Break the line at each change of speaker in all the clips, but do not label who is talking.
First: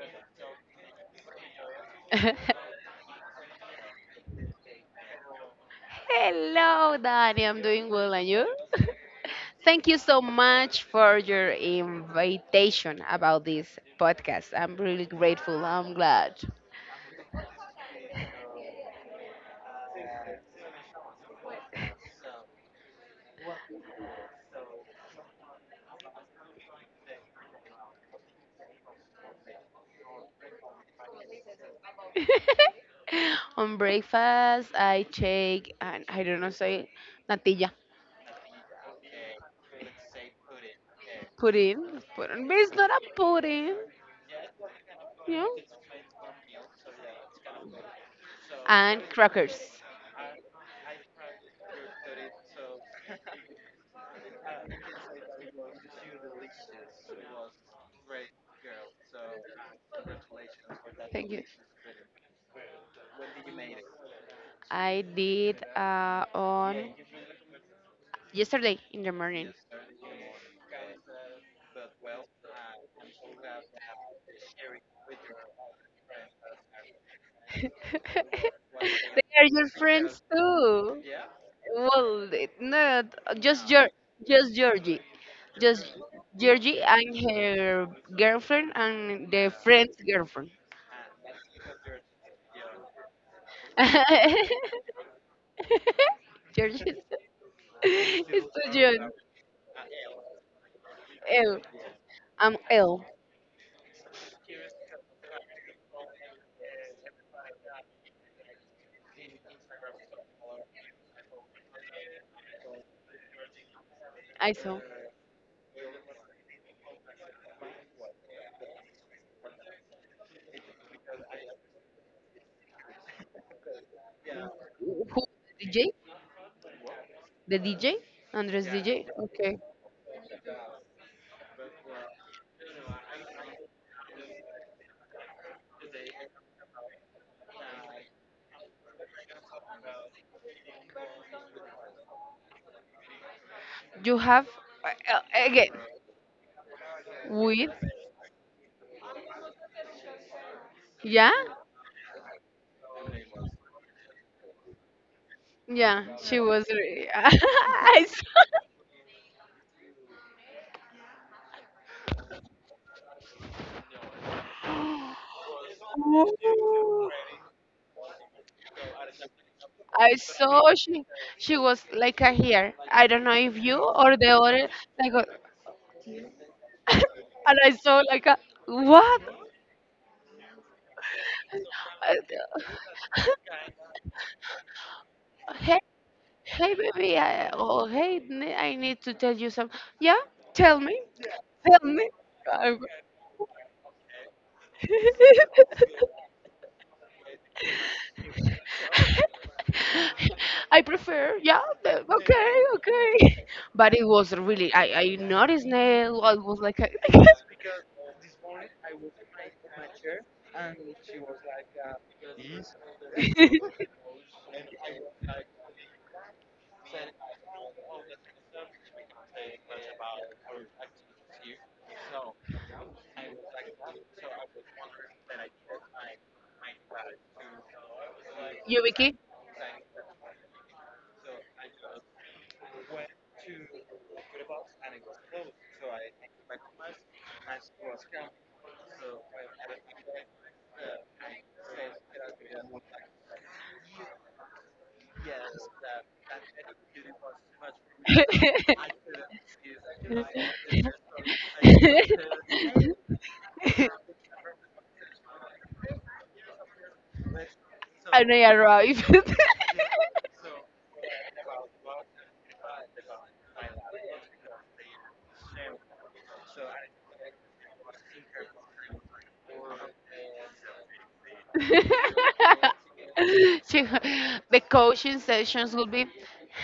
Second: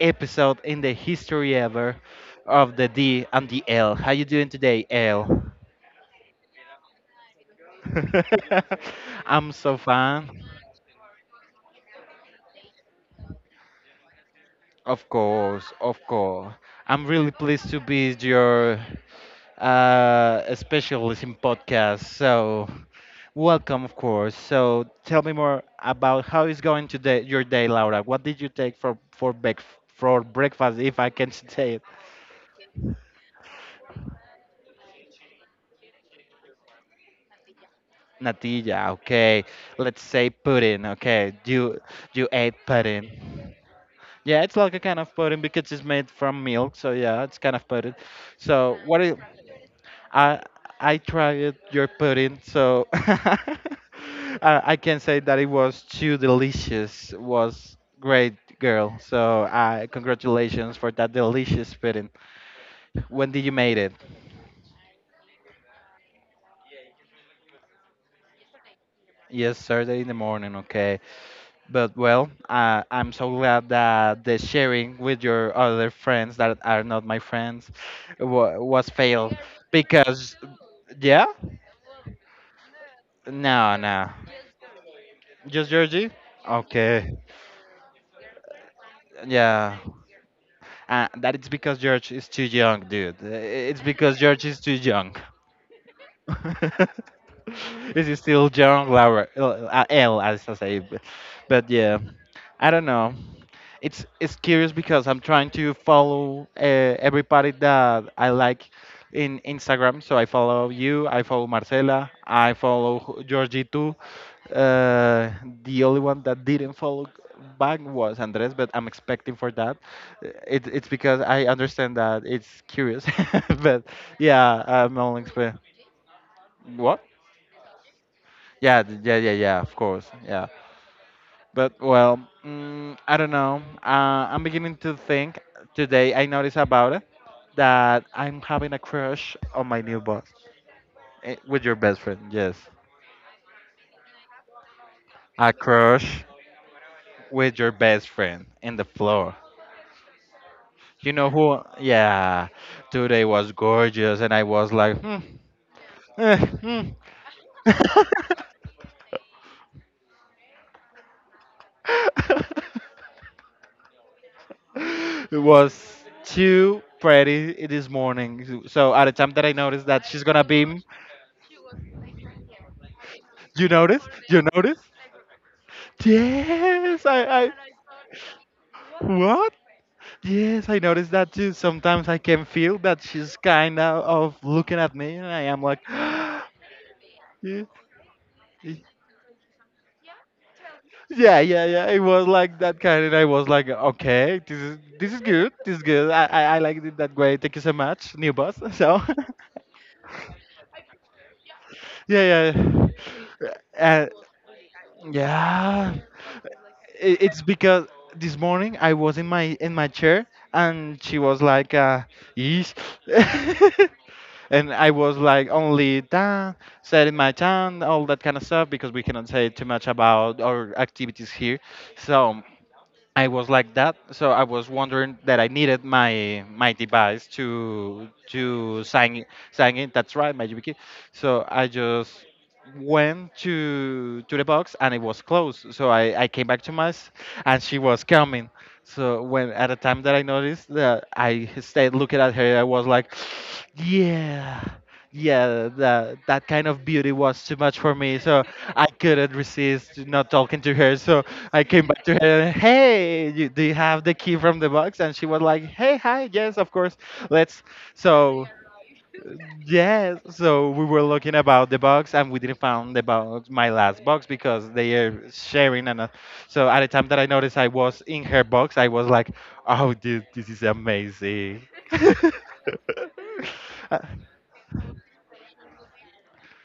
episode in the history ever of the D and the L. How you doing today, L?
Hello, Danny. I'm doing well, and you?
I'm so
Thank you so
fine.
much for your invitation about this podcast. I'm really
Of
grateful.
course,
I'm
of
glad.
course. I'm really pleased to be your specialist in podcast. So welcome, of course. So tell me more about how is going today your day, Laura. What did you take for break for breakfast, if I can say
On breakfast, I take, and I don't know, say, natilla,
Natilla, okay. Let's say pudding, okay. You
pudding,
you
pudding,
ate
But it's not a
pudding.
pudding,
Yeah, it's like a kind of
you
pudding
know,
because it's made from milk, so yeah, it's kind of pudding. So what
and
is,
crackers.
I I tried your pudding, so I can say that it was too delicious. Was great, girl. So I congratulations for that
Thank you.
delicious pudding. When did you made it?
I did on yesterday in the morning.
Yes, Saturday in the morning. Okay. But well, I'm so glad that the sharing with your other friends that are not my
They
friends wa was failed
are your friends
because,
too.
yeah,
Well, not just
no,
Geor,
no,
just Georgie,
just
just
Georgie.
Georgie and
Okay,
her girlfriend and the
yeah,
friend's girlfriend.
that it's because George is too young, dude. It's because George is too young.
Georgie
Is he
is
still
too
young,
young.
Laura? L, L, as I say,
L,
but yeah.
I'm
I don't
L.
know. It's curious because I'm trying to follow everybody that I like in Instagram. So I follow you, I follow Marcela, I follow Georgie too.
I saw
Uh, the only one that didn't follow back was Andres, but I'm expecting for that. It's because I understand that it's curious, but yeah, I'm only
who
expect.
the DJ,
What?
the DJ, Andres
Yeah, th-
DJ.
yeah, yeah,
Okay.
yeah. Of course, yeah. But well, I don't know. I'm beginning to think today. I noticed about it that I'm having a crush on my new boss. Eh, with your best friend. Yes,
You have uh,
a
again
crush with
with
your best friend in the floor. You know
yeah,
who? Yeah, today was gorgeous, and I was like, hmm,
yeah
eh,
she was
hmm.
re- I
It was too
saw,
pretty this morning. So at the time that I noticed that
I
she's gonna
saw
be
she was like a here. I don't know if
You
you
notice?
or the
You
other,
notice?
like a-
Yes,
and I saw like a
I.
what.
What? Yes, I noticed that too. Sometimes I can feel that she's kind of looking at me, and I am
Hey,
like,
baby,
yeah,
oh I need to tell you some yeah, tell me
yeah, yeah,
tell
yeah, it
me.
was like
I-
that kind, and I was like, okay, this is good, this is good. I I, I liked it that way. Thank you so much, new boss. So,
I prefer, yeah,
yeah,
okay,
yeah,
okay. But
uh,
it was really, I noticed
yeah.
now, I was like,
It's because this morning I was in my chair and she was like, "Yeesh." And I was like only down, setting my town, all that kind of stuff because we cannot say too much about our activities here. So I was like that, so I was wondering that I needed my device to
Yubiki?
sign in. That's right, my YubiKey. So I just went to the box and it was closed. So I came back to mass and she was coming. So when at the time that I noticed that I stayed looking at her, I was like, yeah. Yeah, that that kind of beauty was too much for me, so I couldn't resist not talking to her. So I came back to her and hey, you, do you have the key from the box? And she was like, hey, hi, yes, of course. Let's.
And I
So
arrived.
yes, so we were looking about the box and we didn't found the box, my last box, because they are sharing. And so at the time that I noticed I was in her box, I was like, oh, dude, this is amazing.
She-
Uh,
the coaching sessions will be,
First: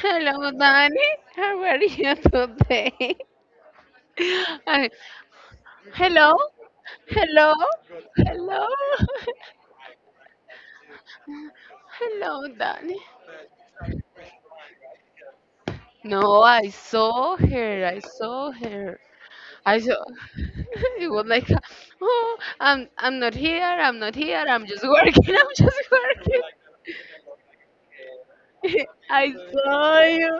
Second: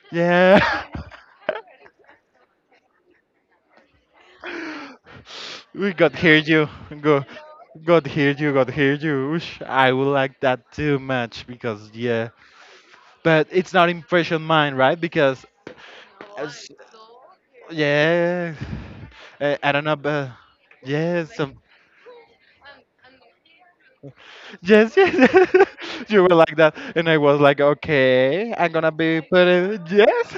"Hello,
yeah.
Danny, how are you today?" And,
We got here
"Hello,
you go.
hello,
God heard you,
hello,
God heard you. Oosh, I would like that too much because yeah,
hello, Danny."
but it's not impression mine, right? Because
No,
as,
I saw her. I saw
yeah,
her.
I
I
don't
saw.
know, but
It
yeah,
was like, "Oh, I'm not here. I'm not here. I'm just
yes,
working. I'm
yes.
just
You were
working."
like that. And I was like, okay, I'm gonna be putting, yes.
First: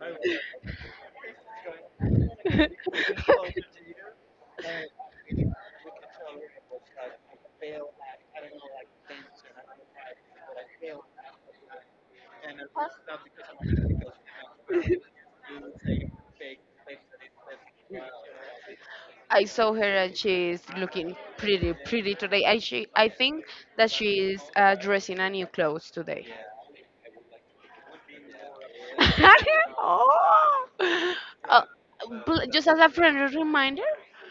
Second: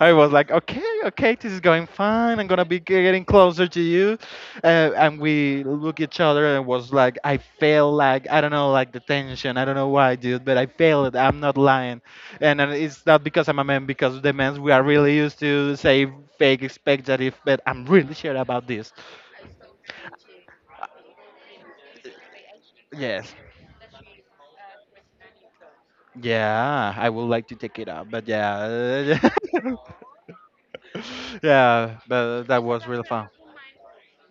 I was like, okay, okay, this is going fine. I'm gonna be getting closer to you. And we look each other and was like, I feel like, I don't know, like the tension. I don't know why, dude, but I feel it. I'm not lying. And it's not because I'm a man, because the men, we are really used to say fake expectative, but I'm really sure about this.
I saw her and she's looking pretty, pretty today. I
Yes.
think that she is dressing a new clothes today.
Yeah, I would like to take it up, but yeah.
Oh, uh,
Yeah, but that
just as
was
a
really fun.
friendly reminder,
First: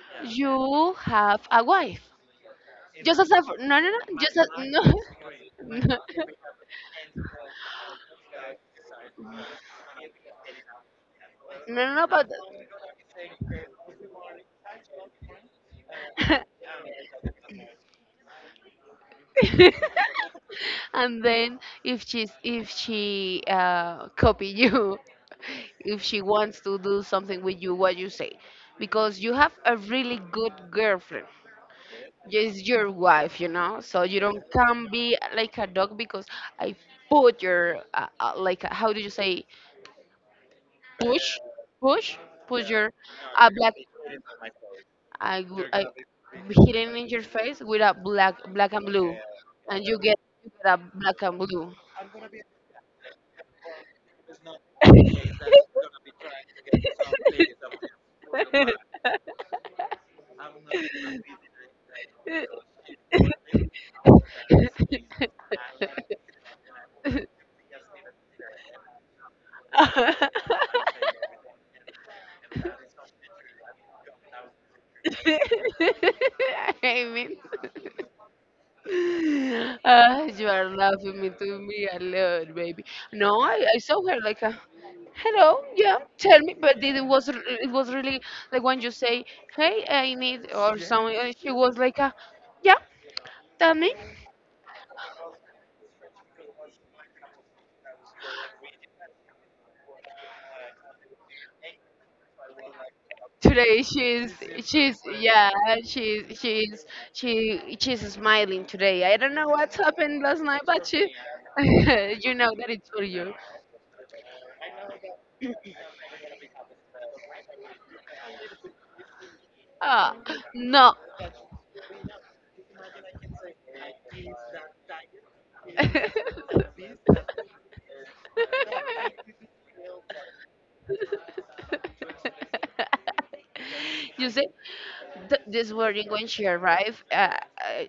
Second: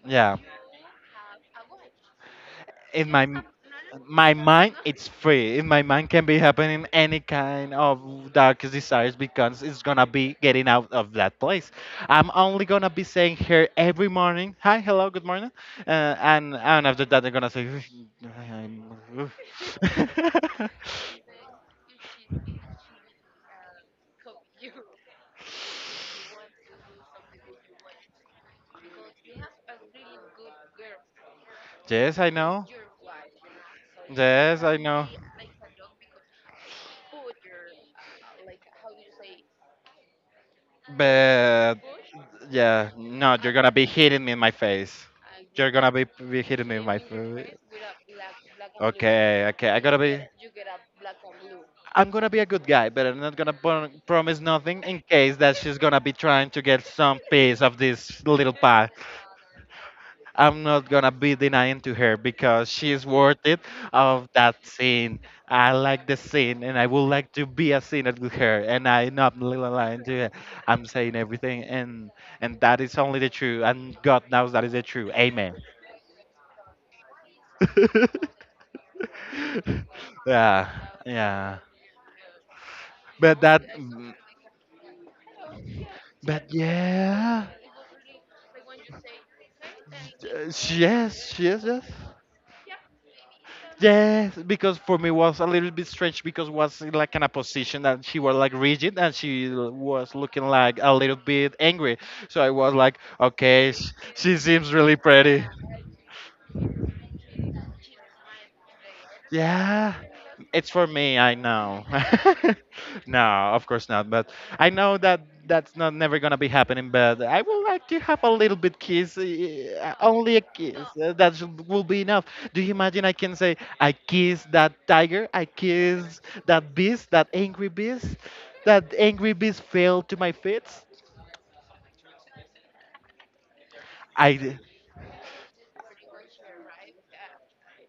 Yeah,
you have a wife.
in
Just
my
as a
m-
no,
my
just
mind,
no.
it's free. In my mind, can be happening any kind of darkest desires because it's gonna be getting out of that place.
no no no but
I'm only gonna be saying here every morning, "Hi, hello, good morning," and after that, they're gonna say, I'm-
And then if she's, if she uh, copy you, if she wants to do something with you, what you say? Because you have a really good girlfriend.
"Yes, I
Yes,
know.
your wife, so you don't
Yes, I
can
know."
be like a dog. Because I put your like how do you say, push,
But
push, push
yeah,
your
no, you're gonna
black.
be hitting me in my face. You're
I
gonna be hitting me in
hitting
my
in your
face.
face with a black and blue,
Okay, okay, I
and
gotta
you
be.
get, you get a black and blue.
I'm gonna be a good guy, but I'm not gonna promise nothing in case that she's gonna be trying to get some piece of this little pie. I'm not gonna be denying to her because she's worth it of that scene. I like the scene and I would like to be a scene with her and I'm not lying to her. I'm saying everything and that is only the truth and God knows that is the truth. Amen.
I mean, Ah, you are
Yeah,
laughing me
yeah.
to me a lot, baby. No,
But that
I saw her like, a, hello, yeah, tell
but
me. But
yeah.
it was really like when you say, hey, I need
Yes,
or yeah, something. And
yes,
she
yes.
was like, a, yeah, tell me.
Yes, because for me was a little bit strange because was in, like in a position that she was like rigid and she was looking like a little bit angry. So I was like, okay,
Today
she seems really
she's
pretty.
yeah she's she's she, she's smiling today. I don't know what
Yeah,
happened last night,
it's
but
for
she,
me. I know.
you know that it's for
No,
you.
of course not. But I know that that's not never gonna be happening. But I would like to have a little bit kiss, eh, eh,
Ah,
only a kiss.
no.
That will be enough. Do you imagine? I can say, I kiss that tiger. I kiss that beast. That angry beast. That angry beast fell to my feet.
You
I
see,
d-
this morning when she arrived,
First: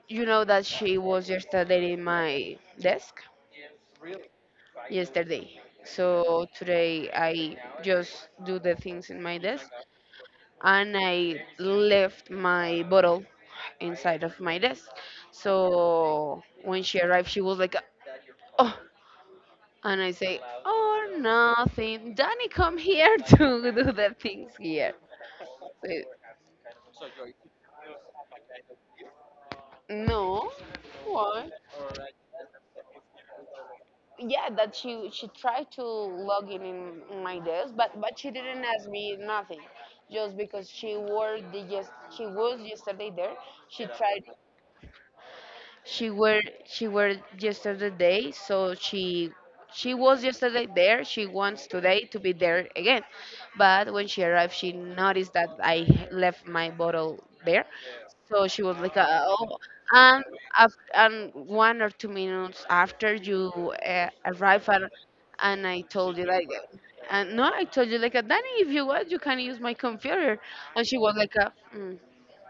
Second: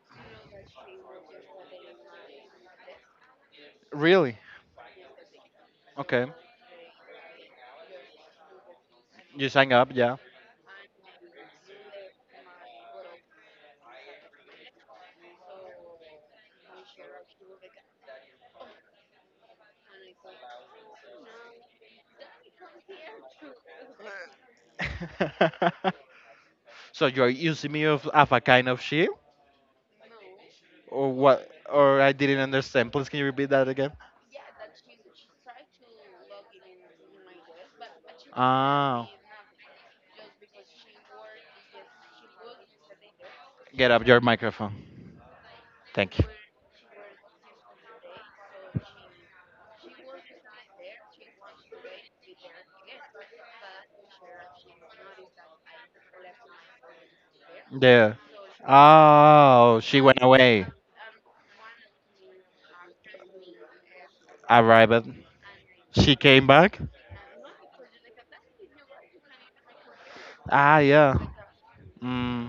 you know that she was yesterday in my desk.
Really
Yesterday,
okay.
so today I just do the things in my
You
desk,
sang up, yeah.
and I left my bottle inside of my desk. So when she arrived, she was like, "Oh," and I say, "Oh, nothing. Danny, come here to do the things here." It,
So you are using me of a kind of shit.
no.
Or
Why?
what? Or I didn't understand. Please, can you repeat that again?
Yeah, that she tried to log in in my desk, but she didn't ask
Ah,
me nothing, just because she was yesterday there. She
get up your
tried.
microphone. Thank you.
She were yesterday day, so she was yesterday there. She wants today to be there again, but when she arrived, she noticed that I left my bottle there,
Yeah.
so she was like, "Oh,"
Oh, she went
and
away.
and 1 or 2 minutes after you uh, arrive at,
Arrived.
and I
She
told you
came
like,
back.
and no, I told you like, Danny, if you want, you can use my computer.
Ah,
And she was
yeah.
like, mm,
Mm,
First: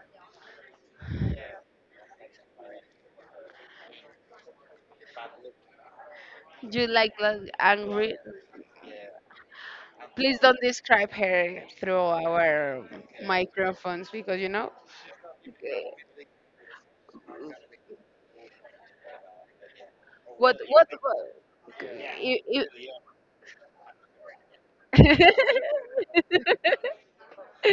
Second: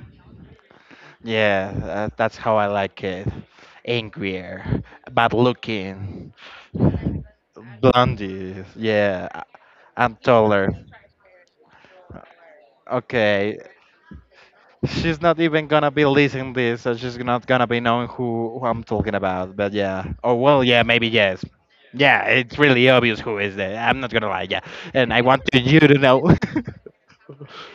yeah, that's how I like it. Angrier, bad looking,
"You like angry?
blondie. Yeah, I- I'm
Please don't
taller.
describe her through our
Okay,
microphones, because you know
she's not even gonna be listening this, so she's not gonna be knowing who I'm talking about. But yeah. Oh
what
well, yeah,
what."
maybe yes.
what
Yeah,
you.
it's really obvious who is it. I'm not gonna lie. Yeah, and I want you to know.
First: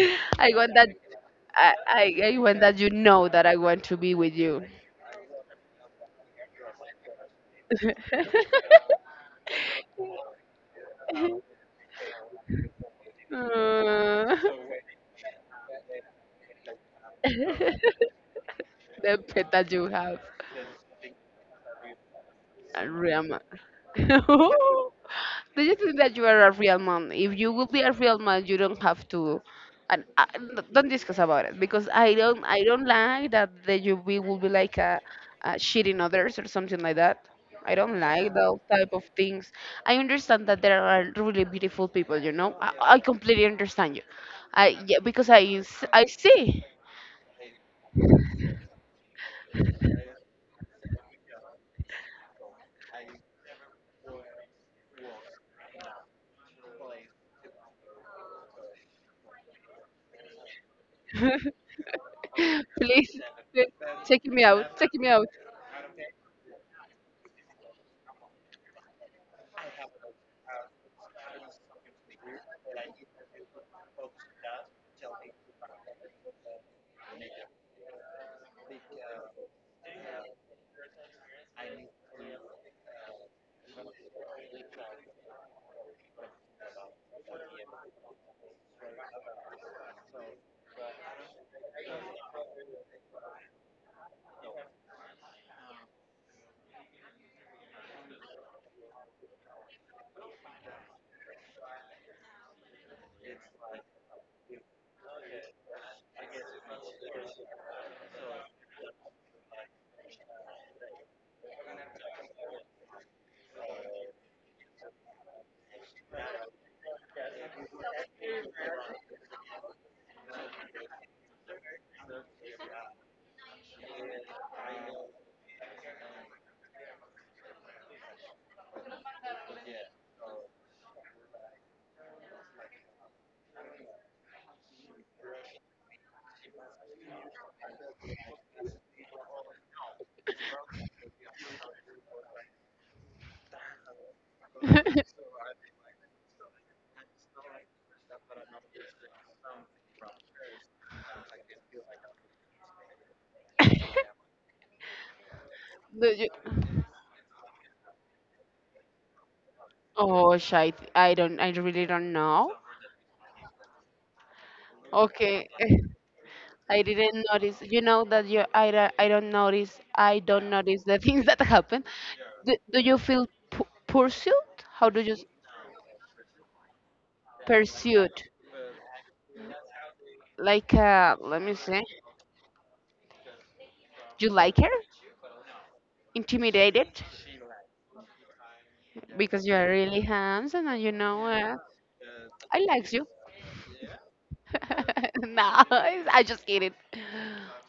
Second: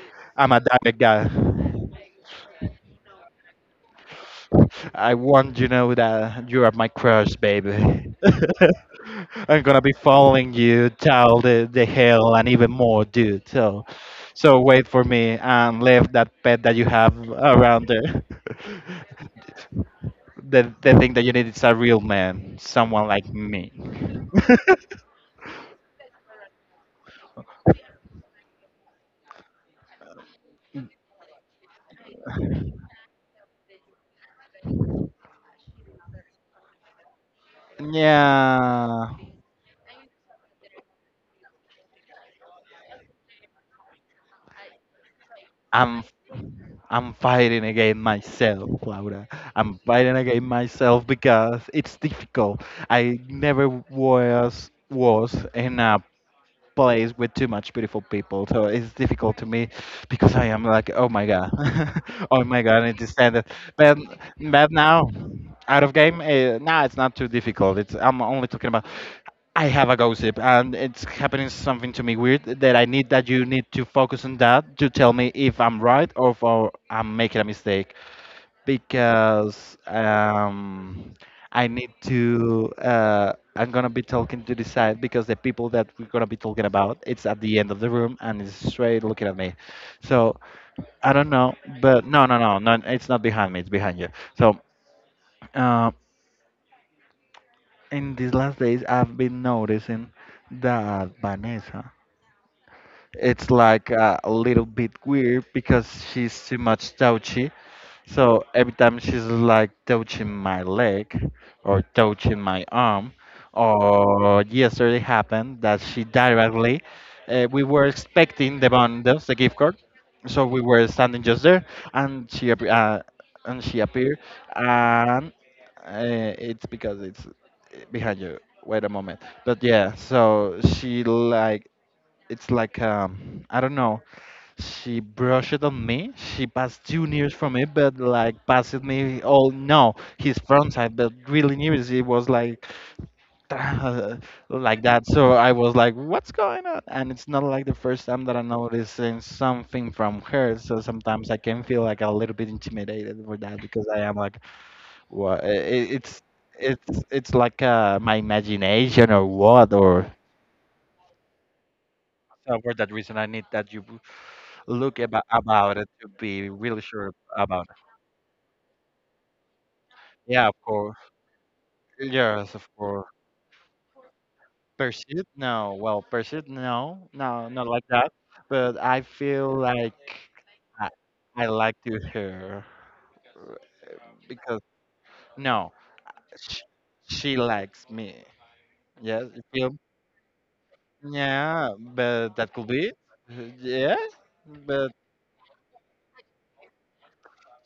I
I'm a
want that
direct guy.
I want that you know that I want to be with you.
I want you to know that you are my crush, baby. I'm gonna be following you, child, the hell, and even more, dude. So,
Uh,
so wait for me and leave that pet that you have around
the
there.
pet that you have,
They think that you need is a real man,
a
someone
real
like
man.
me.
Do you think that you are a real man? If you would be a real man, you don't have to. And don't discuss about it, because I don't. I don't like that the you be will be like a shitting others or something like that. I don't like those type of
Yeah,
things. I understand that there are really beautiful people. You know, I completely understand you. I yeah, because
I'm
I see.
I'm fighting against myself, Laura. I'm fighting against myself because it's difficult. I never was in a place with too much beautiful people so it's difficult to me because I am like, oh my god, oh my god, I need to
Please,
stand it
please,
but
take me out. Take
now
me out.
out of game, now it's not too difficult. It's I'm only talking about I have a gossip and it's happening something to me weird that I need that you need to focus on that to tell me if I'm right or if or I'm making a mistake because I need to. I'm gonna be talking to the side because the people that we're gonna be talking about, it's at the end of the room and it's straight looking at me. So I don't know, but no, no, no, no. It's not behind me. It's behind you. So uh, in these last days, I've been noticing that Vanessa it's like a little bit weird because she's too much touchy. So every time she's like touching my leg or touching my arm, or yesterday happened that she directly, we were expecting the bundles, the gift card, so we were standing just there, and she appeared, and uh, it's because it's behind you. Wait a moment, but yeah, so she like it's like I don't know. She brushed it on me. She passed two nears from me, but like passed me all no his front side, but really near it was like like that. So I was like, what's going on? And it's not like the first time that I noticing something from her. So sometimes I can feel like a little bit intimidated with that because I am like, what?
Do
It's
you—
it's it's like my imagination or what or.
oh, shit. I don't, I really don't know.
So for that reason, I need that you look about
Okay,
about it to be
I
really sure
didn't notice.
about it.
You know that you, I don't notice. I don't
Yeah, of
notice
course.
the things that happen.
Yes, of
Do you
course.
feel pursued? How do you
Pursuit? No. Well, pursuit? No. No, not like that.
pursued?
But I feel like
Like,
I,
let
I
me
like
see.
to her
You like
because
her?
no, she,
Intimidated?
she likes me. Yes, you
Because you are
feel?
really handsome and you know,
Yeah, but that
I
could
like
be.
you.
Yes, but
No, I just kidding.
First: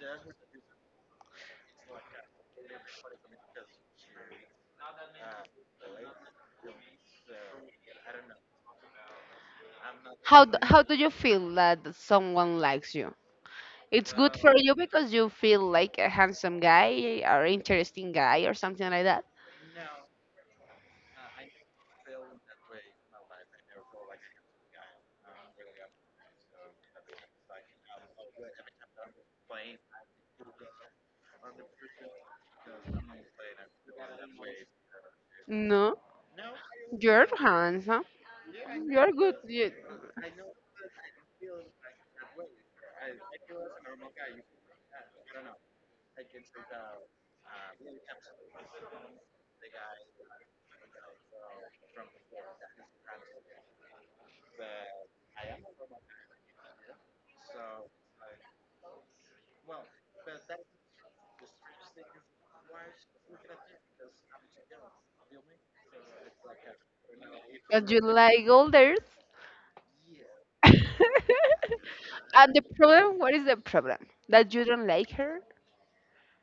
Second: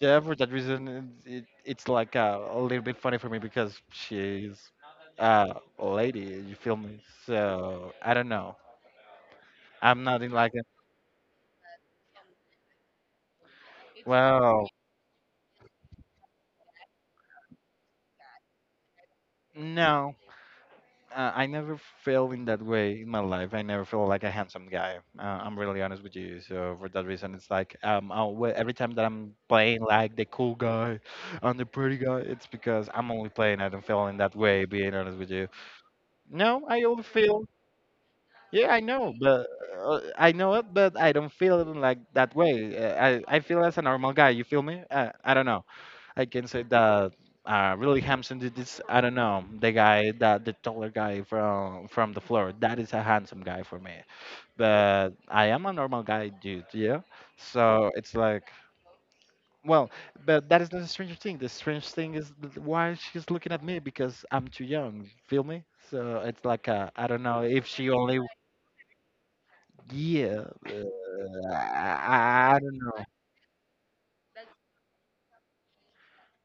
yeah, for that reason, it's like a little bit funny for me because she's uh, a lady, you feel me? So I don't know. I'm not in like a,
How do you feel that someone likes you? It's good for
well,
you because you feel like a handsome guy or interesting guy or something like that.
no. I never felt in that way in my life. I never felt like a handsome guy. I'm really honest with you. So for that reason, it's like every time that I'm playing like the cool guy and the pretty guy, it's because I'm only playing. I don't feel in that way. Being honest with you.
No,
No, I only
you're
feel
handsome.
yeah, I know,
You're good.
but
You,
I know it, but I don't feel like that way. Uh, I feel as a normal guy. You feel me? I don't know. I can say that really handsome dude is I don't know the guy that the taller guy from the floor. That is a handsome guy for me. But I am a normal guy, dude. Yeah. So it's like well, but that is not a strange thing. The strange thing is why she's looking at me because I'm too young. Feel me? So it's like I don't know if she
but you
only
like others.
yeah,
And
I
the
don't know.
problem, what is the problem? That you don't like her?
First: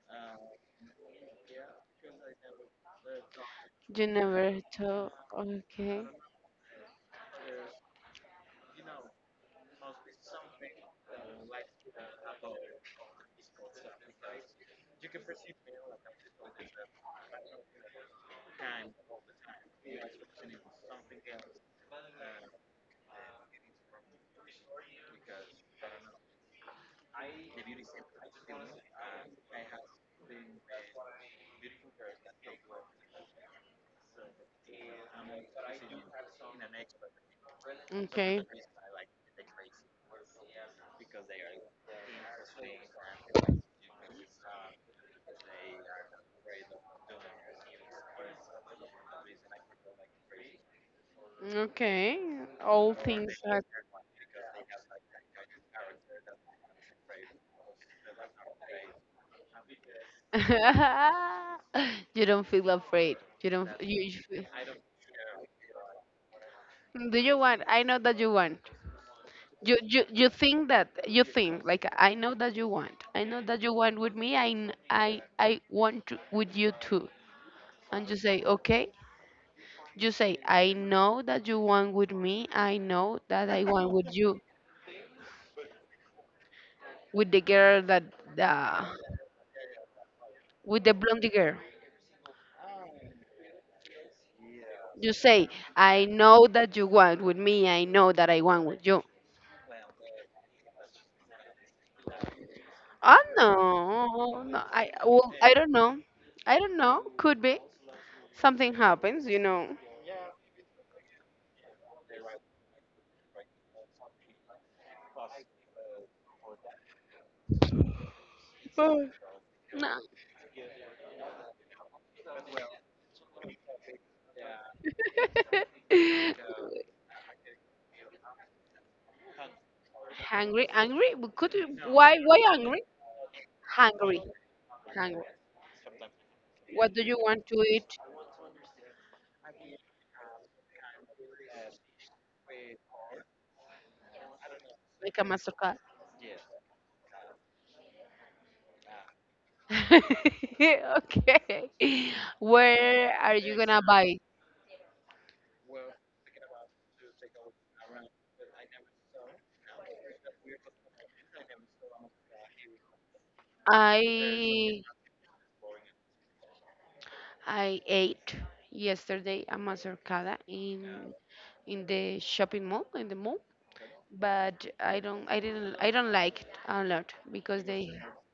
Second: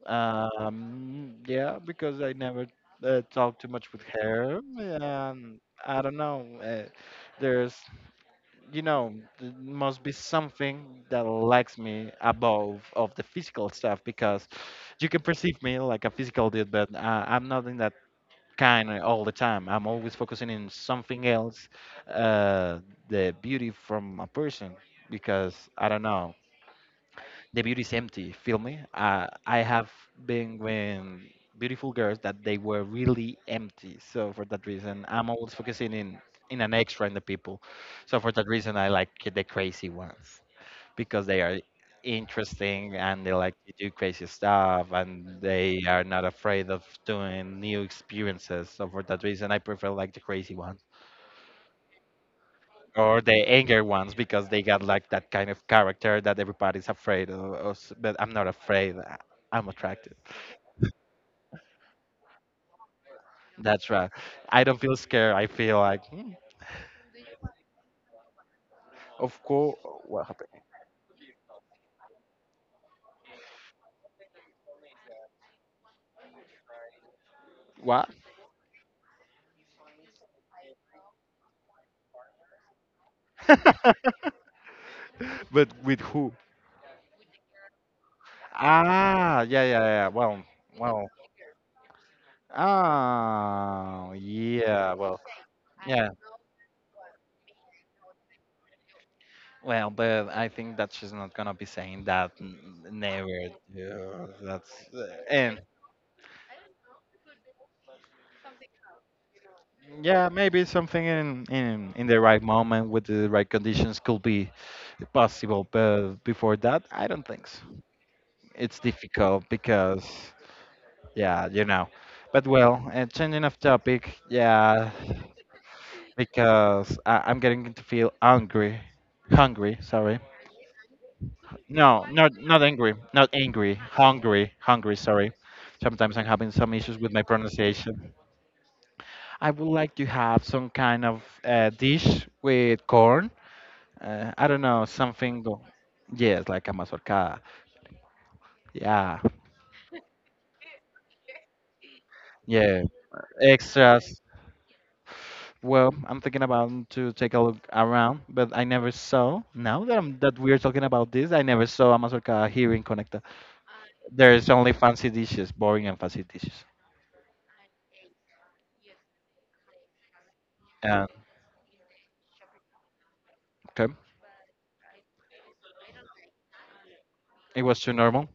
Yeah, because I never talked too much with
You never
her.
talk.
Um, I
Okay.
don't know. There's, you know, there must be something that likes me above of the physical stuff because you can perceive me like a physical dude, but I'm not in that kind all the time. I'm always focusing in something else, uh, the beauty from a person because I don't know. The beauty is empty, feel me? I have been with beautiful girls that they were really empty, so for that reason I'm always focusing in an extra in the people, so for
Okay.
that reason I like the crazy ones because they are interesting and they like to do crazy stuff and they are not afraid of doing new experiences, so for that reason I prefer like the crazy ones
Okay. All
or
things.
the anger ones because they got like that kind of character that everybody's afraid of, but I'm not afraid. I'm attracted.
You don't feel afraid. You don't. F-
That's right,
You
I don't feel scared, I feel like hmm,
feel— do you want? I know that you want.
of course. What
You
happened?
think that you think like I know that you want. I know that you want with me. I want to, with you too.
What?
And you say okay. You say I know that you want with me. I know that I want with you
But with who?
with the girl that the
Ah, yeah, yeah, yeah, well,
with the
well,
blonde girl.
ah, yeah,
You
well,
say I
yeah,
know that you want with me. I know that I want with you.
well, but I think that she's not gonna be saying that
Oh
never. Yeah,
no, no.
that's
I well, I
and
don't know. I don't know. Could be something happens, you know.
yeah, maybe something in, in the right moment with the right conditions could be possible, but before that, I don't think so. It's
Oh.
difficult
No.
because, yeah, you know. But well, changing of topic, yeah, because I'm getting to feel hungry. Sorry,
Hungry, angry? We could you—
no,
why
not
angry?
angry, not angry,
Hungry,
hungry.
hungry.
Sorry. Sometimes I'm having some
What
issues
do
with
you
my
want to eat?
pronunciation. I would like to have some kind of dish with corn. I don't know,
Like a
something.
mastercard.
Yes, like a mazorcada. Yeah,
Okay.
yeah.
Where are you gonna buy?
Extras. Well, I'm thinking about to take a look around, but I never saw. Now that I'm that we're talking about this, I never saw a mazorcada here in Conecta. There's only
I
fancy dishes, boring and fancy dishes.
I ate yesterday a mazorcada
And
in the shopping mall, in the mall,
okay,
but I don't like it a lot
it
because
was too normal.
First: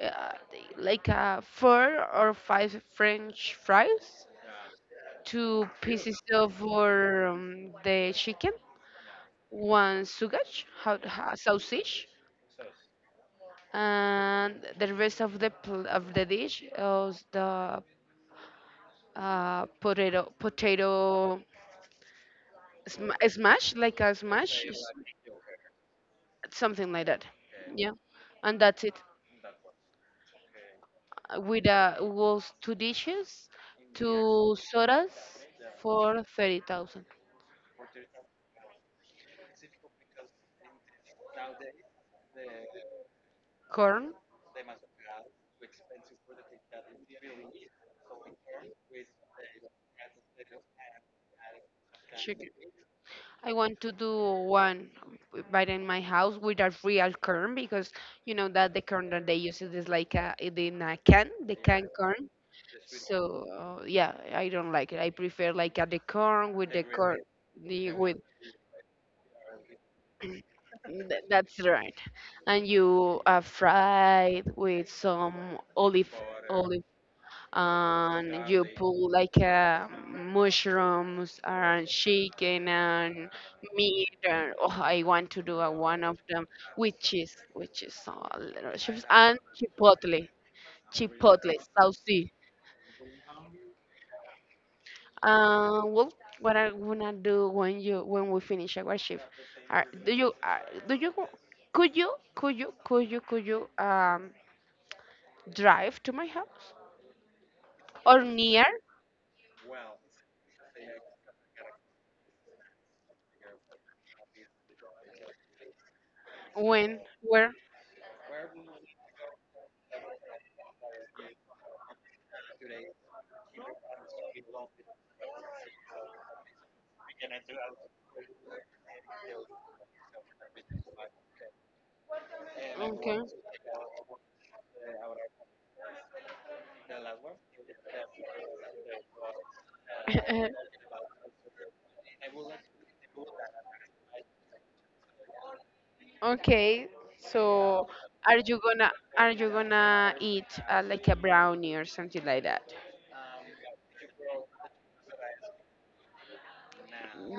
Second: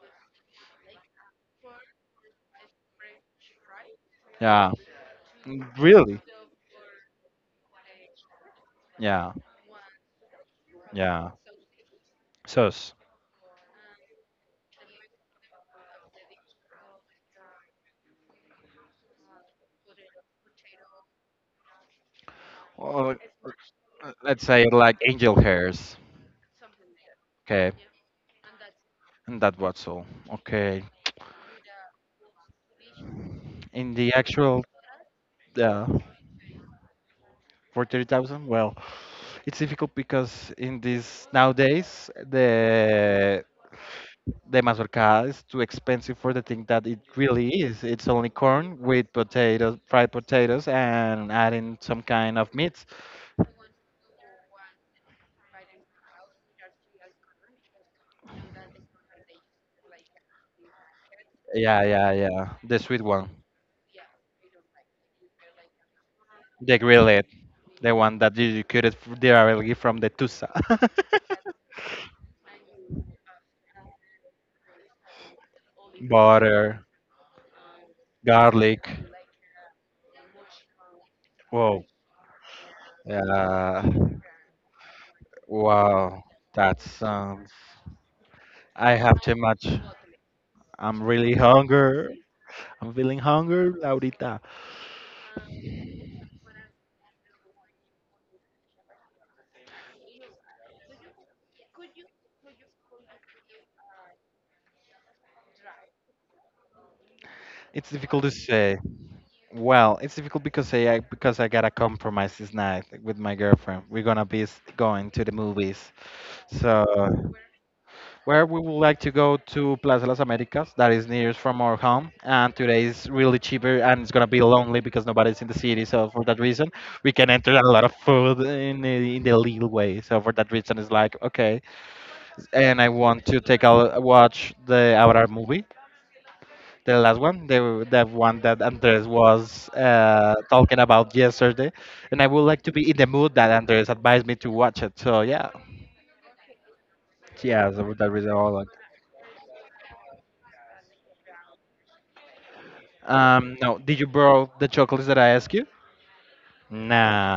they like four or five French fries,
Yeah, mm,
two
really.
pieces of or, the chicken,
Yeah,
one sausage,
yeah.
sausage,
Sauce.
and the rest of of the dish was the potato,
Well,
smash, like a
let's
smash,
say like angel hairs.
something like that.
Okay,
Yeah, and that's it.
and that was all. Okay,
Uh, with was two dishes,
in the
two
actual.
sodas
Yeah.
for 30,000.
For 30,000? Well, it's difficult because in this nowadays
Corn,
the mazorca is too expensive for the thing that it really is. It's only corn with potatoes, fried potatoes, and adding some kind
chicken.
of meats.
I want to do one but in my house with a real corn, because you know that the corn that they use it is like a, it in a can, the
Yeah,
can
yeah,
corn.
yeah. The sweet one,
So yeah, I don't like it. I prefer like a the corn with
the
the corn,
grilled,
the,
the one
with
that you cut it directly from the tusa.
th- that's right, and you fry it with some olive, olive,
Butter,
and you
garlic.
put like mushrooms
Whoa.
and chicken and meat.
Yeah.
And, oh, I want to do a, one of
Wow.
them
That sounds.
with cheese, so a little
I
chips,
have too
and
much.
chipotle,
I'm really
chipotle,
hunger.
saucy.
I'm feeling hunger, Laurita.
Well, what are we gonna do when you, when we finish our shift? Are, do you could you drive to my house
It's
or
difficult to
near,
say. Well, it's difficult because I gotta compromise this night with my girlfriend. We're gonna be going to the movies.
when,
So
where?
where we would like to go to Plaza Las Americas, that is nearest from our home, and today is really cheaper and it's gonna be lonely because nobody's in the city. So for that reason, we can enter a lot of food in the legal way. So for that reason, it's like okay. And I
Okay.
want to take a watch the Avatar movie, the last one, the one that Andres was talking about yesterday, and I would like to be in the mood that Andres advised me to watch it. So yeah,
Okay,
yeah, so
so
for that reason I
are you
like.
gonna are you gonna eat like a brownie or something like that?
No, did you borrow the chocolates that I asked you?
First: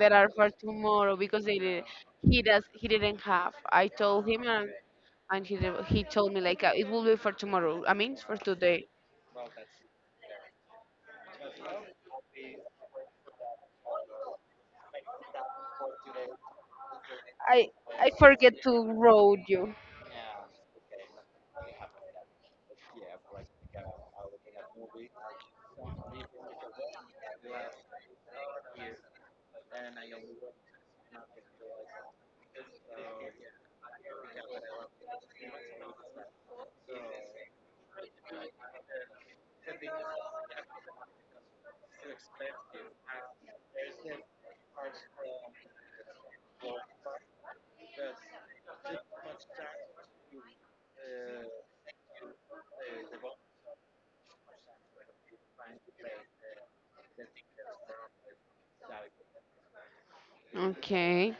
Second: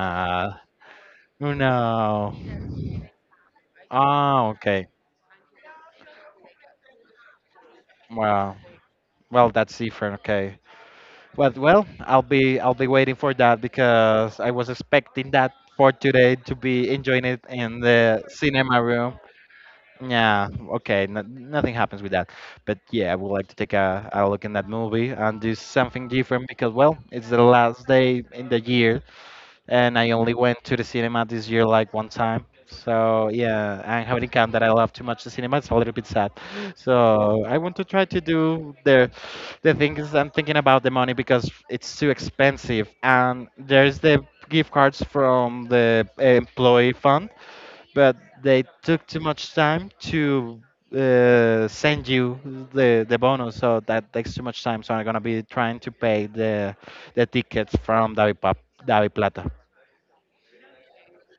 That are for tomorrow because they did,
no.
he didn't have. I told him,
Oh, okay.
and he he told me like it will be for tomorrow. I mean for
Well,
today.
well, that's different. Okay. But well, I'll be waiting for that because I was expecting that for today to be enjoying it
I
in
I
the
forget to
cinema room.
road you.
Yeah, okay, no, nothing happens with that. But yeah, I would like to take a look in that movie and do something different because, well, it's the last day in the year and I only went to the cinema this year like one time. So yeah, and having come that I love too much the cinema, it's a little bit sad. So I want to try to do the thing is I'm thinking about the money because it's too expensive and there's the gift cards from the employee fund, but they took too much time to send you the bonus, so that takes too much time. So I'm gonna be trying to pay the tickets from Davi Plata.
Okay.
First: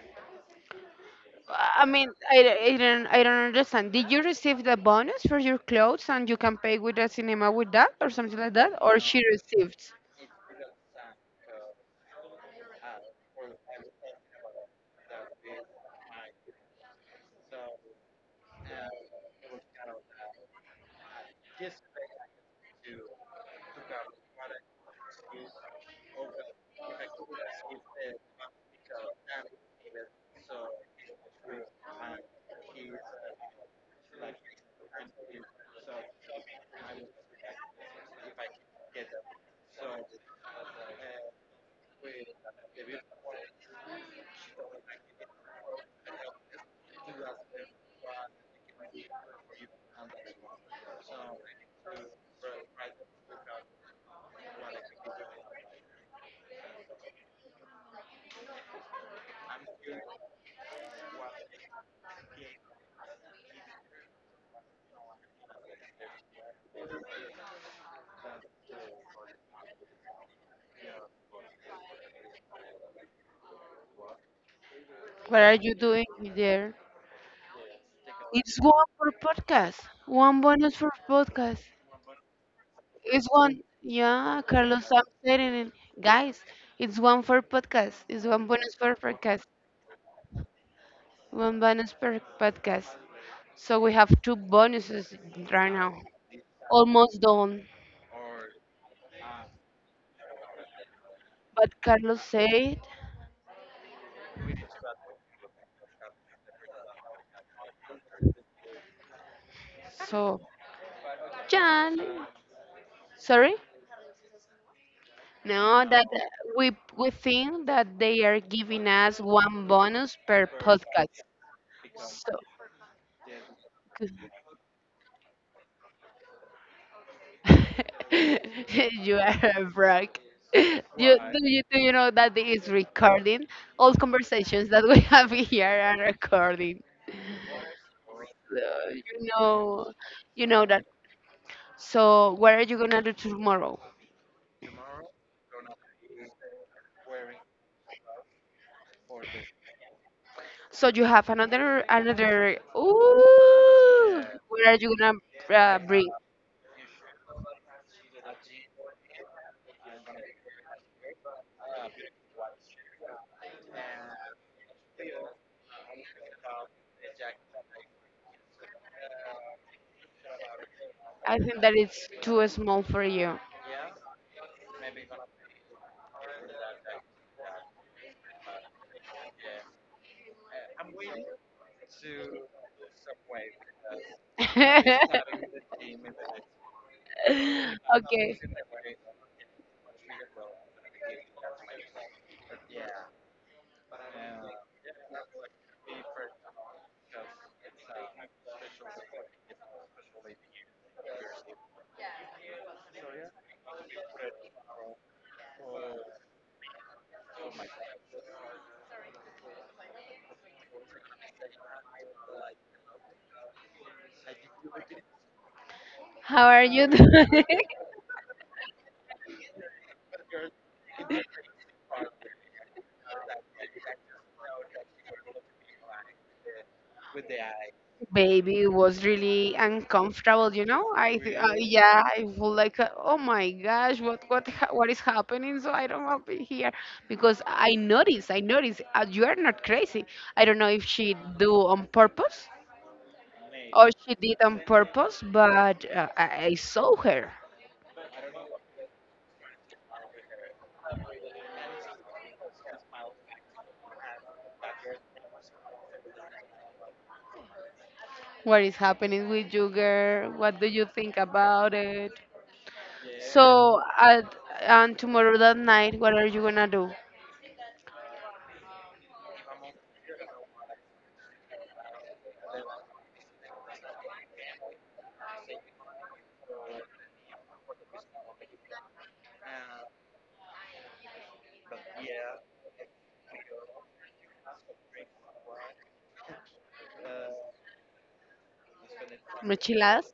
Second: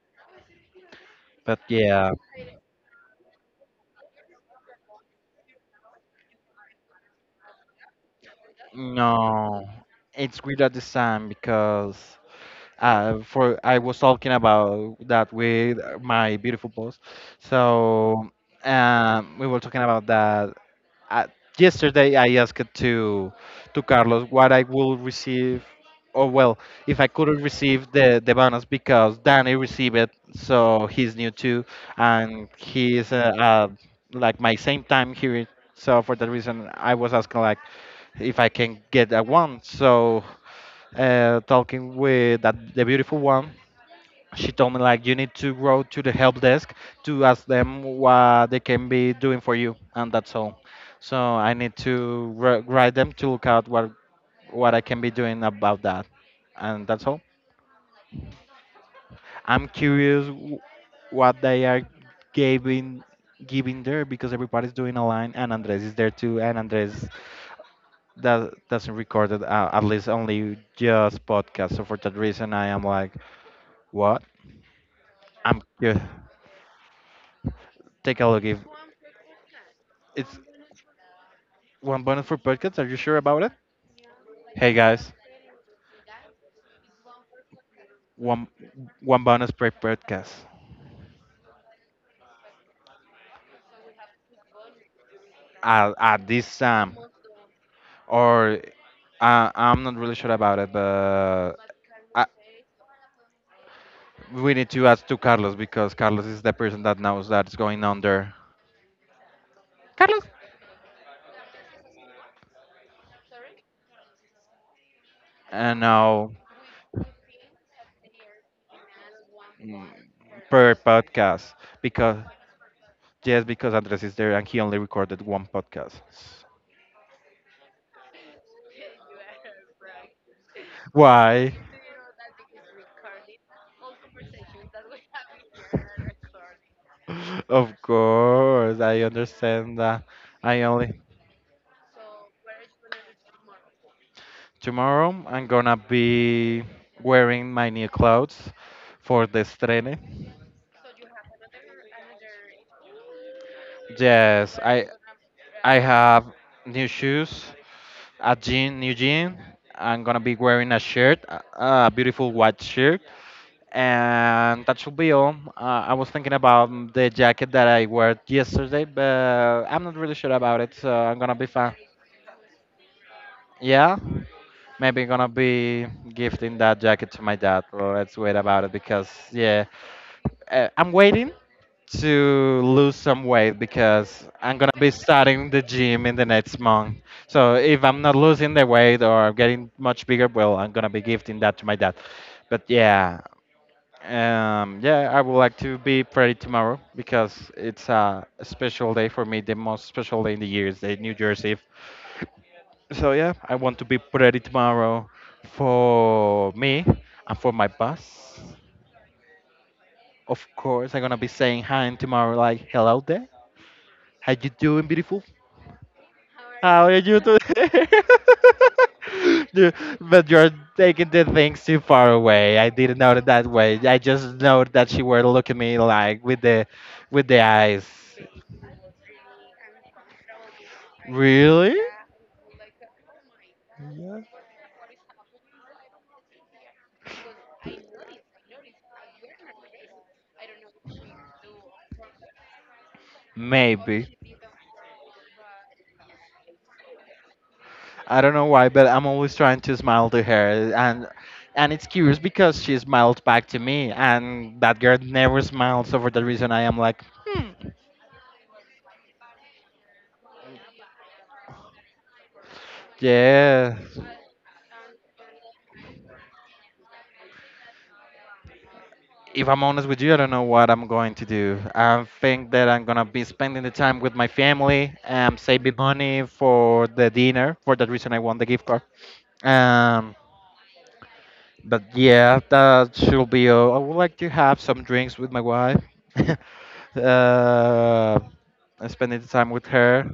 But
I mean
yeah,
I don't, I don't understand. Did you receive the bonus for your clothes and you can pay with the cinema with that or something like that? Or she
no,
received?
it's weird at this time because for I was talking about that with my beautiful boss. So we were talking about that uh, yesterday I asked to Carlos what I will receive, or well, if I couldn't receive the bonus because Danny received it, so he's new too, and he's like my same time here. So for that reason, I was asking like if I can get a one. So talking with that the beautiful one, she told me like you need to go to the help desk to ask them what they can be doing for you and that's all, so I need to write them to look out what I can be doing about that and that's all. I'm curious what they are giving giving there because everybody's doing a line and Andres is there too and Andres that doesn't record it at least only just podcast, so for that reason I am like what
What are
I'm
you
curious,
doing there?
take a look if
It's one for podcast.
it's
One bonus for podcast.
one bonus for podcasts? Are you sure
It's
about it?
one. Yeah,
Hey
Carlos, I'm
guys,
saying it. Guys, it's one for podcast. It's
one
one bonus for
one
podcast.
bonus per podcast,
One bonus per podcast. So we have two bonuses right now.
at this time.
Almost done.
Or I'm not really sure about it, but
But Carlos
I,
said
we need to ask to Carlos because Carlos is the person that knows that's going on there.
so. Jan, sorry.
And
No, that
now
we think that they are giving us one
mm,
bonus per
per
podcast.
podcast because
So.
yes, because Andres is there and he only recorded one podcast.
You are a brag. You,
Why?
do you know that this is recording? All conversations that we have here are recording.
Of course,
So
I
you
understand
know,
that.
you
I
know that.
only
So what are you gonna do tomorrow?
tomorrow I'm gonna be wearing my new clothes for the estrene.
So you have another, another. Ooh,
Yes,
what are you gonna
I
bring?
have new shoes, a jean, new jean. I'm gonna be wearing a shirt, a beautiful white shirt. And that should be all. I was thinking about mm, the jacket that I wore yesterday, but I'm not really sure about it, so I'm gonna
I
be
think that
fine.
it's too small for you.
Yeah, maybe gonna be gifting that jacket to my dad. Let's wait about it because, yeah, I'm waiting to lose some weight because I'm gonna be
I'm
starting the gym in the next month. So if I'm not losing the weight or getting much bigger, well, I'm gonna be gifting that to my dad. But yeah, yeah, I would like to be ready tomorrow because it's a special day for me, the most special day in the year is the New Year's Eve. So yeah, I want to be ready tomorrow for me and for my boss. Of course, I'm gonna be saying hi tomorrow, like hello there, how you doing, beautiful?
How are
How
you
are you
doing?
today? You- but you're taking the things too far away. I didn't know it that way. I just know that she were looking me like with the eyes.
Baby, it was really uncomfortable, you know? I th
Really?
yeah, I feel like oh my gosh,
Yeah.
what ha what is happening? So I don't want to be here because I notice you are not crazy. I don't know if she do on purpose or she
Maybe.
did on purpose, but I saw her.
I don't know why, but I'm always trying to smile to her, and it's curious because she smiled back to me, and that girl never smiles. So for that reason, I am like,
What is happening with you, girl? What do you think about it?
yeah.
So, at, and tomorrow that night, what are you gonna do?
If I'm honest with you, I don't know what I'm going to do. I think that I'm gonna be spending the time with my family, saving money for the dinner. For that reason, I want the gift card. Um, but yeah, that should be. All. I would like to have some drinks with my wife. uh, and spending the time with her.
Mochiladas,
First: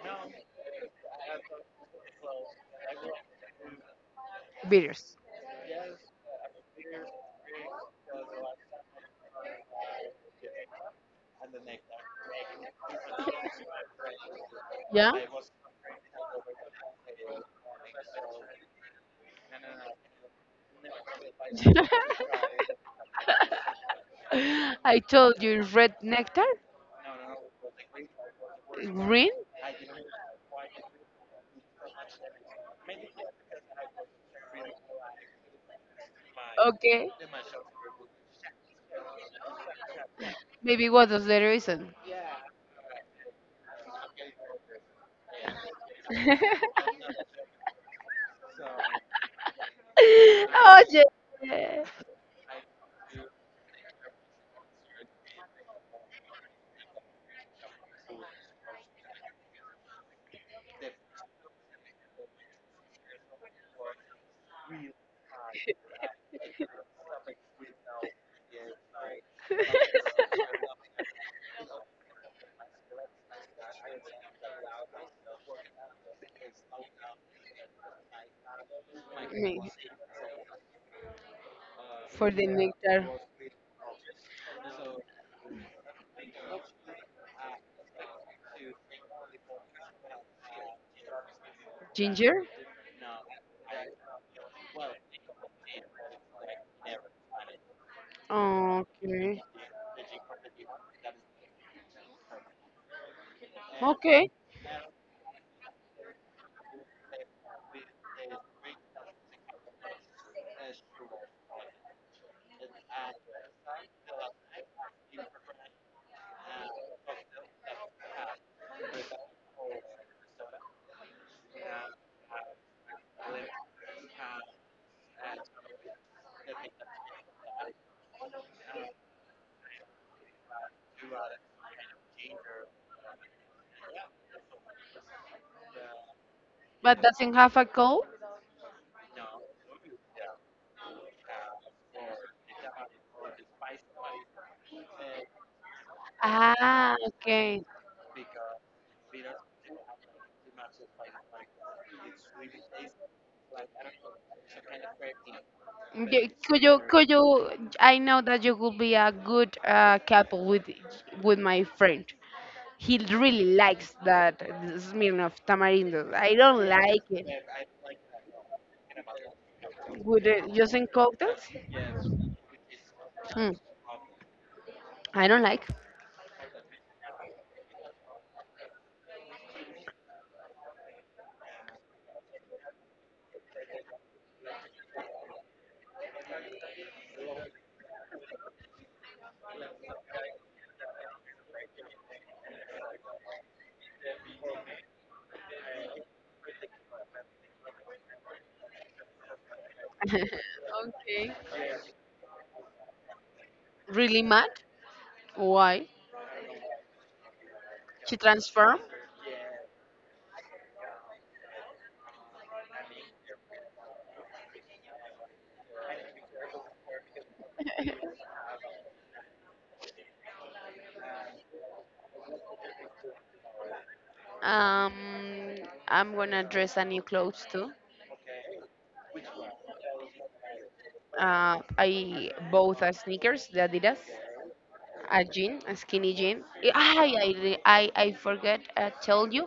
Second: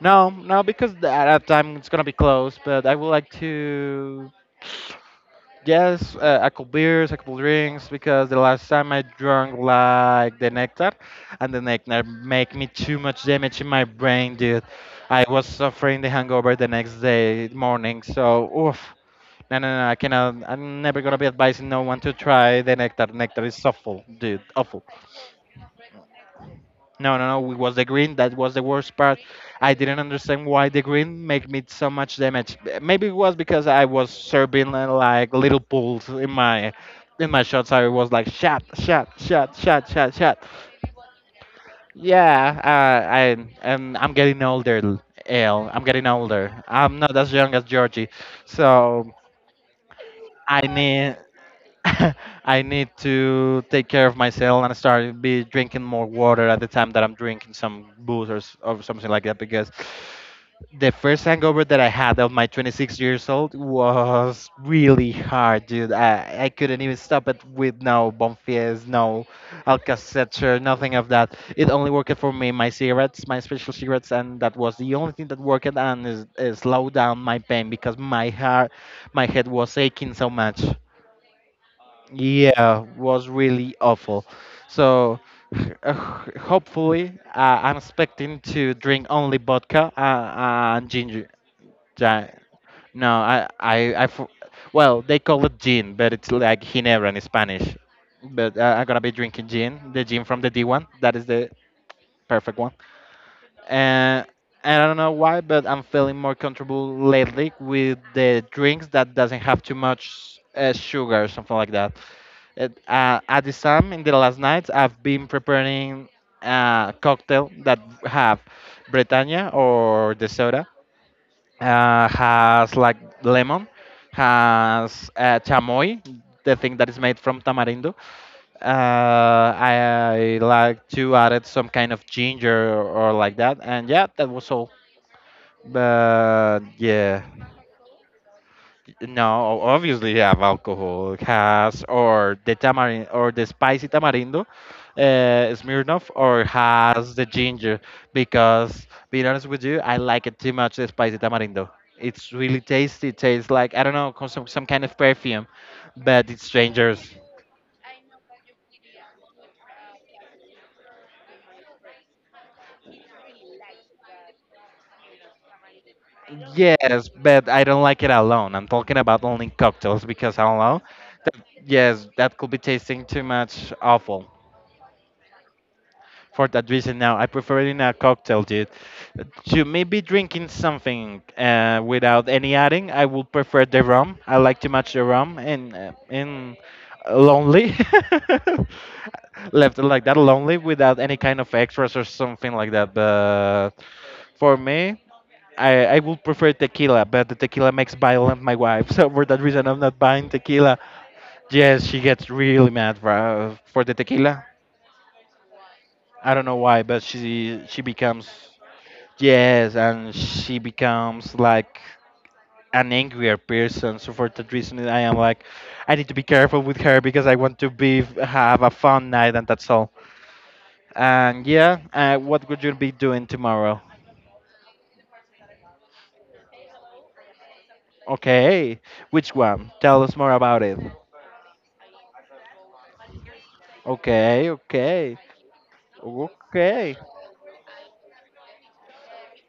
No, no, because at that time it's gonna be close. But I would like to.
beers.
Yes, a couple beers, a couple drinks, because the last time I drank like the nectar, and the nectar make me too much damage in my brain, dude.
Yeah?
I was suffering the hangover the next day morning, so oof. No, no, no, I cannot. I'm never gonna be advising no one to try the nectar. Nectar is awful, dude, awful.
I told you red nectar,
No, no, no. It was the green. That was the worst part.
green.
I didn't understand why the green made me so much damage. Maybe it was because I was serving like little pools
Okay,
in my shots. I was like shot, shot, shot, shot, shot, shot.
maybe what was the reason?
Yeah, I and I'm getting older. L. I'm getting older. I'm not as young as Georgie, so I
Oye.
need. I need to take care of myself and start be drinking more water at the time that I'm drinking some booze or something like that because the first hangover that I had of my 26 years old was really hard, dude. I couldn't even stop it with no Bonfies, no Alka-Seltzer, nothing of that. It only worked for me my cigarettes, my special cigarettes, and that was the only thing that worked and is slow down my pain because my heart, my head
Mm,
was aching so much.
for the
Yeah,
nectar.
was really awful. So, hopefully, I'm expecting to drink only vodka and ginger. ja-
Ginger?
No, well, they call it gin, but it's like ginebra in Spanish. But I'm gonna be
Okay.
drinking gin, the gin from the D1. That is the perfect one. And
Okay.
I don't know why, but I'm feeling more comfortable lately with the drinks that doesn't have too much sugar or something like that. At the time in the last nights, I've been preparing a cocktail that have Britannia or the soda, has like lemon, has chamoy, the thing that is made from tamarindo. Like to add it some kind of ginger or, like that, and yeah, that was all. But
But
yeah.
doesn't have a cold?
No, obviously have alcohol. It has or the tamarind or the spicy tamarindo, Smirnoff, or
Ah,
has the
okay.
ginger. Because being honest with you, I like it too much. The spicy tamarindo. It's really tasty. It tastes like I don't know, some kind of perfume,
Yeah,
but it's
could you,
dangerous.
could you, I know that you could be a good couple with my friend. He really likes that smell of tamarind. I don't
Yes,
like it.
but I don't like it alone. I'm talking about only cocktails
Would
because
it,
alone,
using
that,
cocktails?
yes, that could be tasting too
Hmm,
much awful.
I don't like.
For that reason now I prefer it in a cocktail, dude. To maybe drinking something without any adding, I would prefer the rum. I like too much the rum, and in lonely left like that lonely without any kind of extras or something like that. But for me, I would prefer tequila, but the tequila makes violent my wife. So for that reason, I'm not buying tequila.
Okay.
Yes, she gets really mad for the
Really
tequila.
mad. Why?
I don't know why, but she
She
becomes.
transform.
Yes, and she becomes like an angrier person. So for that reason, I am like, I need to be careful with her because I want to be have a fun night, and that's all. And yeah, what would you be doing tomorrow?
Um, I'm gonna dress a new clothes too.
Okay, which one? Tell us more about it.
I bought a sneakers, the Adidas,
Okay, okay,
a jean, a skinny jean.
okay.
I forget I told you,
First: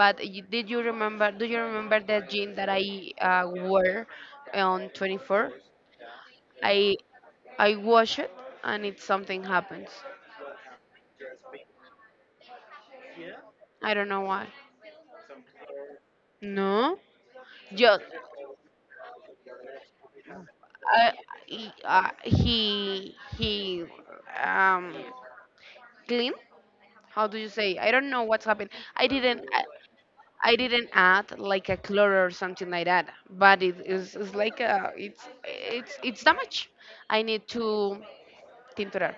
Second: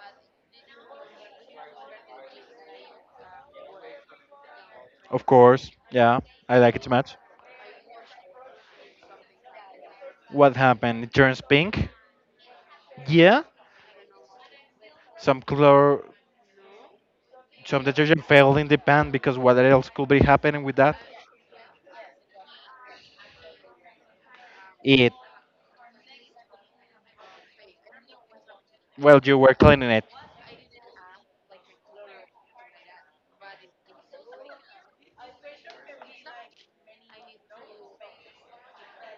but you, did you remember? Do you remember that jean that I wore on
Of
24?
course, yeah, I like it too
I
much.
I wash it and it something happens.
What happened? It turns pink. Yeah,
I don't know why.
some color,
No.
some
Just
detergent failed in the pan because what else could be happening with that?
uh, he um
It.
clean. How do you say? I don't know what's happened. i
Well, you
didn't
were
i,
cleaning it.
I didn't add like a color or something like that, but it is, it's like a, it's damage. I need to tinturar,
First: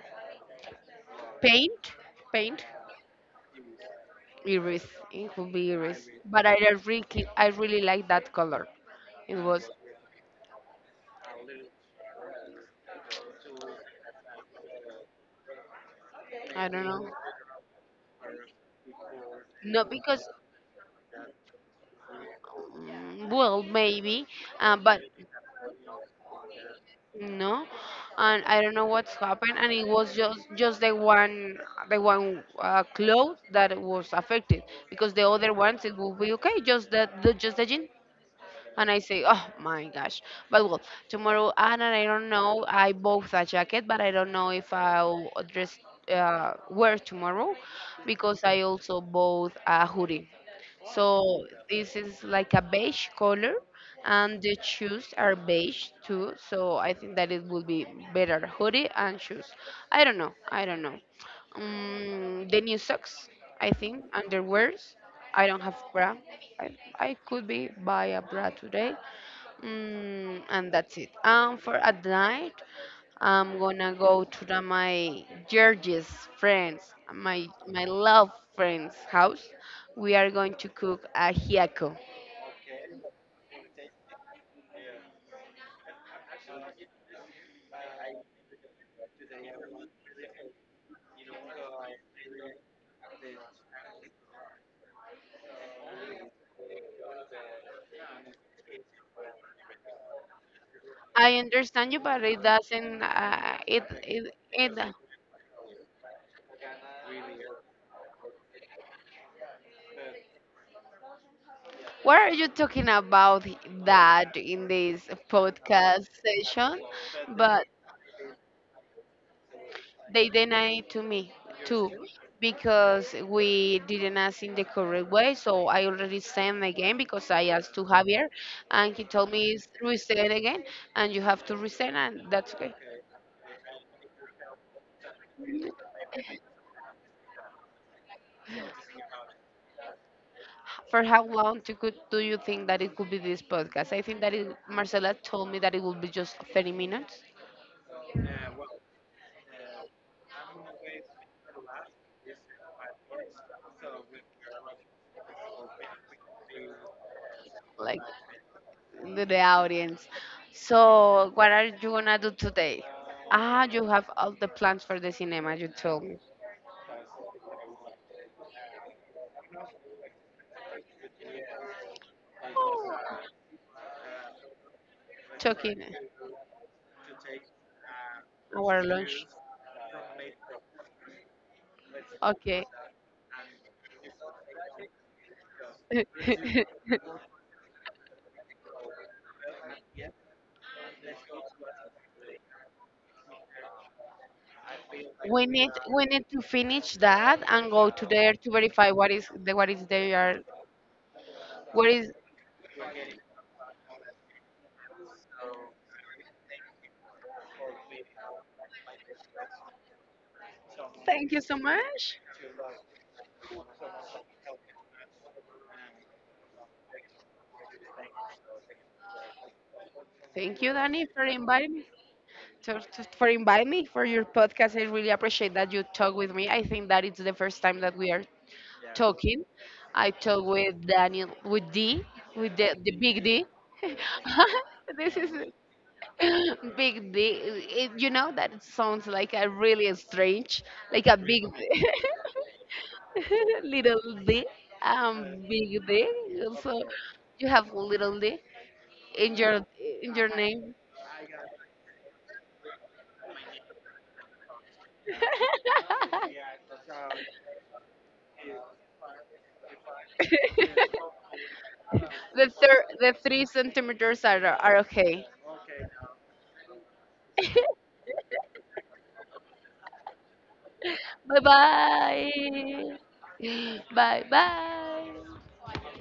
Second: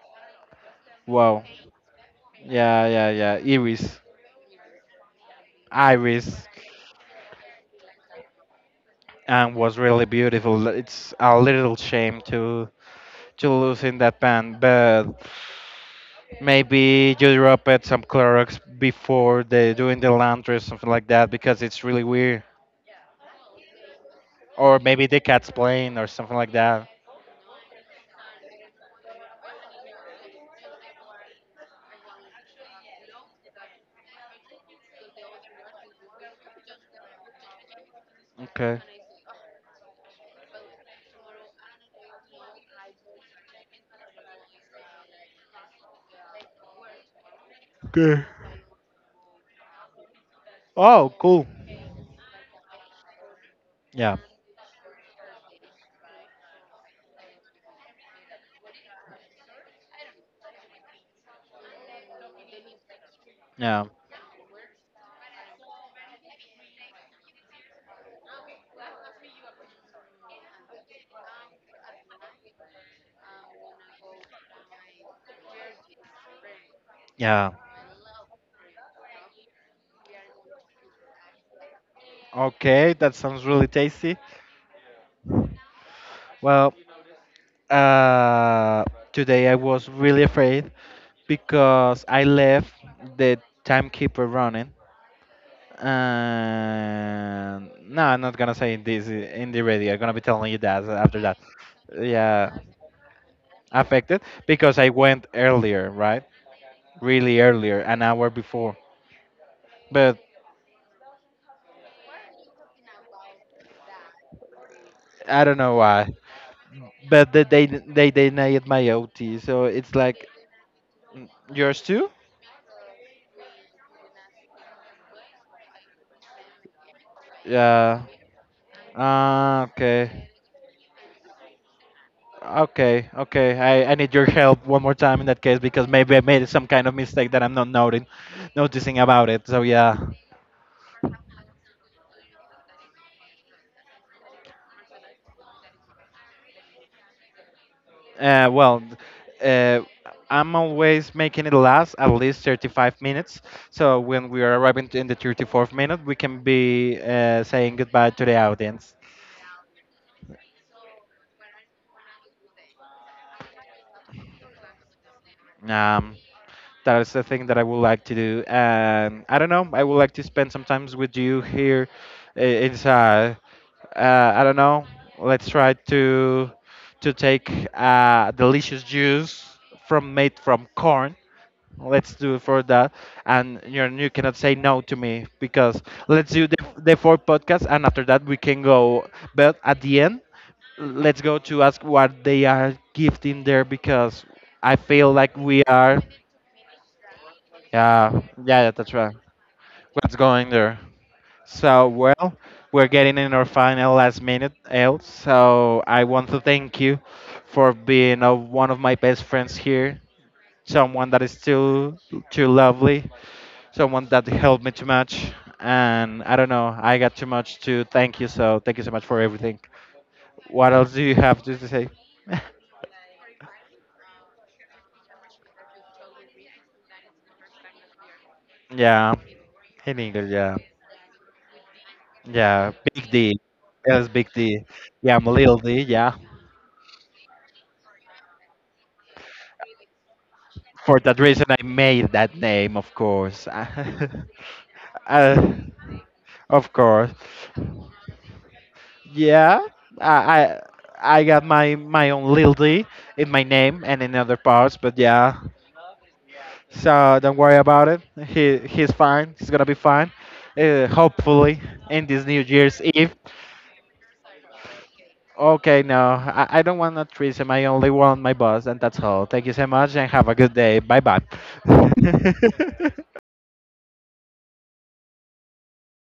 Wow.
paint, paint,
Yeah, yeah, yeah. Iris.
iris. It could be iris, but
Iris.
I don't really. I really like that color. It
And
was.
was really beautiful. It's a little shame to lose in that pan, but
I don't know.
maybe you drop it some Clorox before they
Not
doing the
because,
laundry or something like that because it's really weird.
mm, well maybe,
Or
but
maybe the cat's playing or something like that.
no. And I don't know what's happened, and it was just just the one clothes that was affected because the other ones it will be okay. Just the just the jean.
Okay.
And I say, oh my gosh. But well, tomorrow, and I don't know, I bought a jacket, but I don't know if I'll dress, wear tomorrow, because I also bought a hoodie.
Oh,
So
cool.
this is like a beige color,
Yeah,
and the shoes are beige too. So I think that it would be better hoodie and shoes. I don't know. I don't know. The new socks, I
yeah,
think, underwears. I don't have bra. I, I could be buy a bra today. Mm, and that's it. For at night, I'm gonna go to the, my George's friends, my
yeah.
my love friend's house. We are going to cook a ajiaco.
Okay, that sounds really tasty. Well, Uh, today I was really afraid because I left the timekeeper running. And no, I'm not gonna say this in the radio. I'm gonna be telling you that after
I
that.
understand you, but it
Yeah,
doesn't. It,
affected
it
because I
it.
went earlier, right? Really earlier, an hour before. But
What are you talking about that in this
I don't know
podcast
why.
session?
But they
But
they, they denied my OT, so it's like,
they denied to
"Mm,
me
yours
too
too.
because we didn't ask in the correct way. So I already sent again because I asked to
Yeah.
Javier, and he told me,
Ah,
"It's
okay.
reset again, and you have to resend, and that's okay."
Okay, okay. I need your help one more time in that case because maybe I made some kind of mistake that I'm not noting, noticing about it. So yeah.
For how long to could, do you think that it could be this podcast? I think that it, Marcela told me that it will be just 30 minutes,
Well, uh, I'm always making it last at least 35 minutes. So when we are arriving to- in the 34th minute, we can be saying
like
goodbye to the audience.
the audience. So what are you gonna do today? Ah, you have all the plans for the cinema, you told
Um,
me.
That is the thing that I would like to do. And I don't know, I would like to spend some times with you here inside. I don't know. Let's try
Talking
to take
our
delicious
lunch.
juice from made from corn. Let's do it for
Okay.
that. And you know, you cannot say no to me because let's do the, the four podcasts, and after that we can go. But at the end, let's go to ask what they are gifting there because I feel like we are.
We need to finish that and go to
Yeah,
there to
yeah, yeah,
verify
that's
what
right.
is the what is
What's
there
going there? So,
what is.
well, we're getting in our final last minute, El. So, I want to thank you for being one of my best friends here. Someone that
Thank
is
you so
too
much.
too lovely. Someone that helped me too much. And I don't know, I got too much to thank you. So, thank you so much for everything.
Thank you,
What else do
Danny,
you
for
have to
inviting me
say?
to, for inviting me for your podcast. I really appreciate that you talk with me. I think that it's the first time that we are
Yeah,
talking.
in
I
English,
talk
yeah.
with Daniel, with
Yeah,
the
Big
big
D.
D.
Yes, Big D.
this
Yeah, I'm
is
a little D, yeah.
big D. It, you know that it sounds like a really strange,
For
like a
that
big
reason, I
D.
made that name, of course.
little D. Um,
uh,
big D.
of
So
course.
you have little D in your
Yeah,
in
I,
your name.
I I got my my own Lil D in my name and in other parts, but yeah. So don't worry about it. He he's fine. He's gonna be fine. Hopefully in this New Year's Eve.
The three centimeters are okay.
Okay, no, I don't want a threesome. I only want my boss, and that's all. Thank you so much, and have a good day. Bye bye.
Bye bye. Bye bye.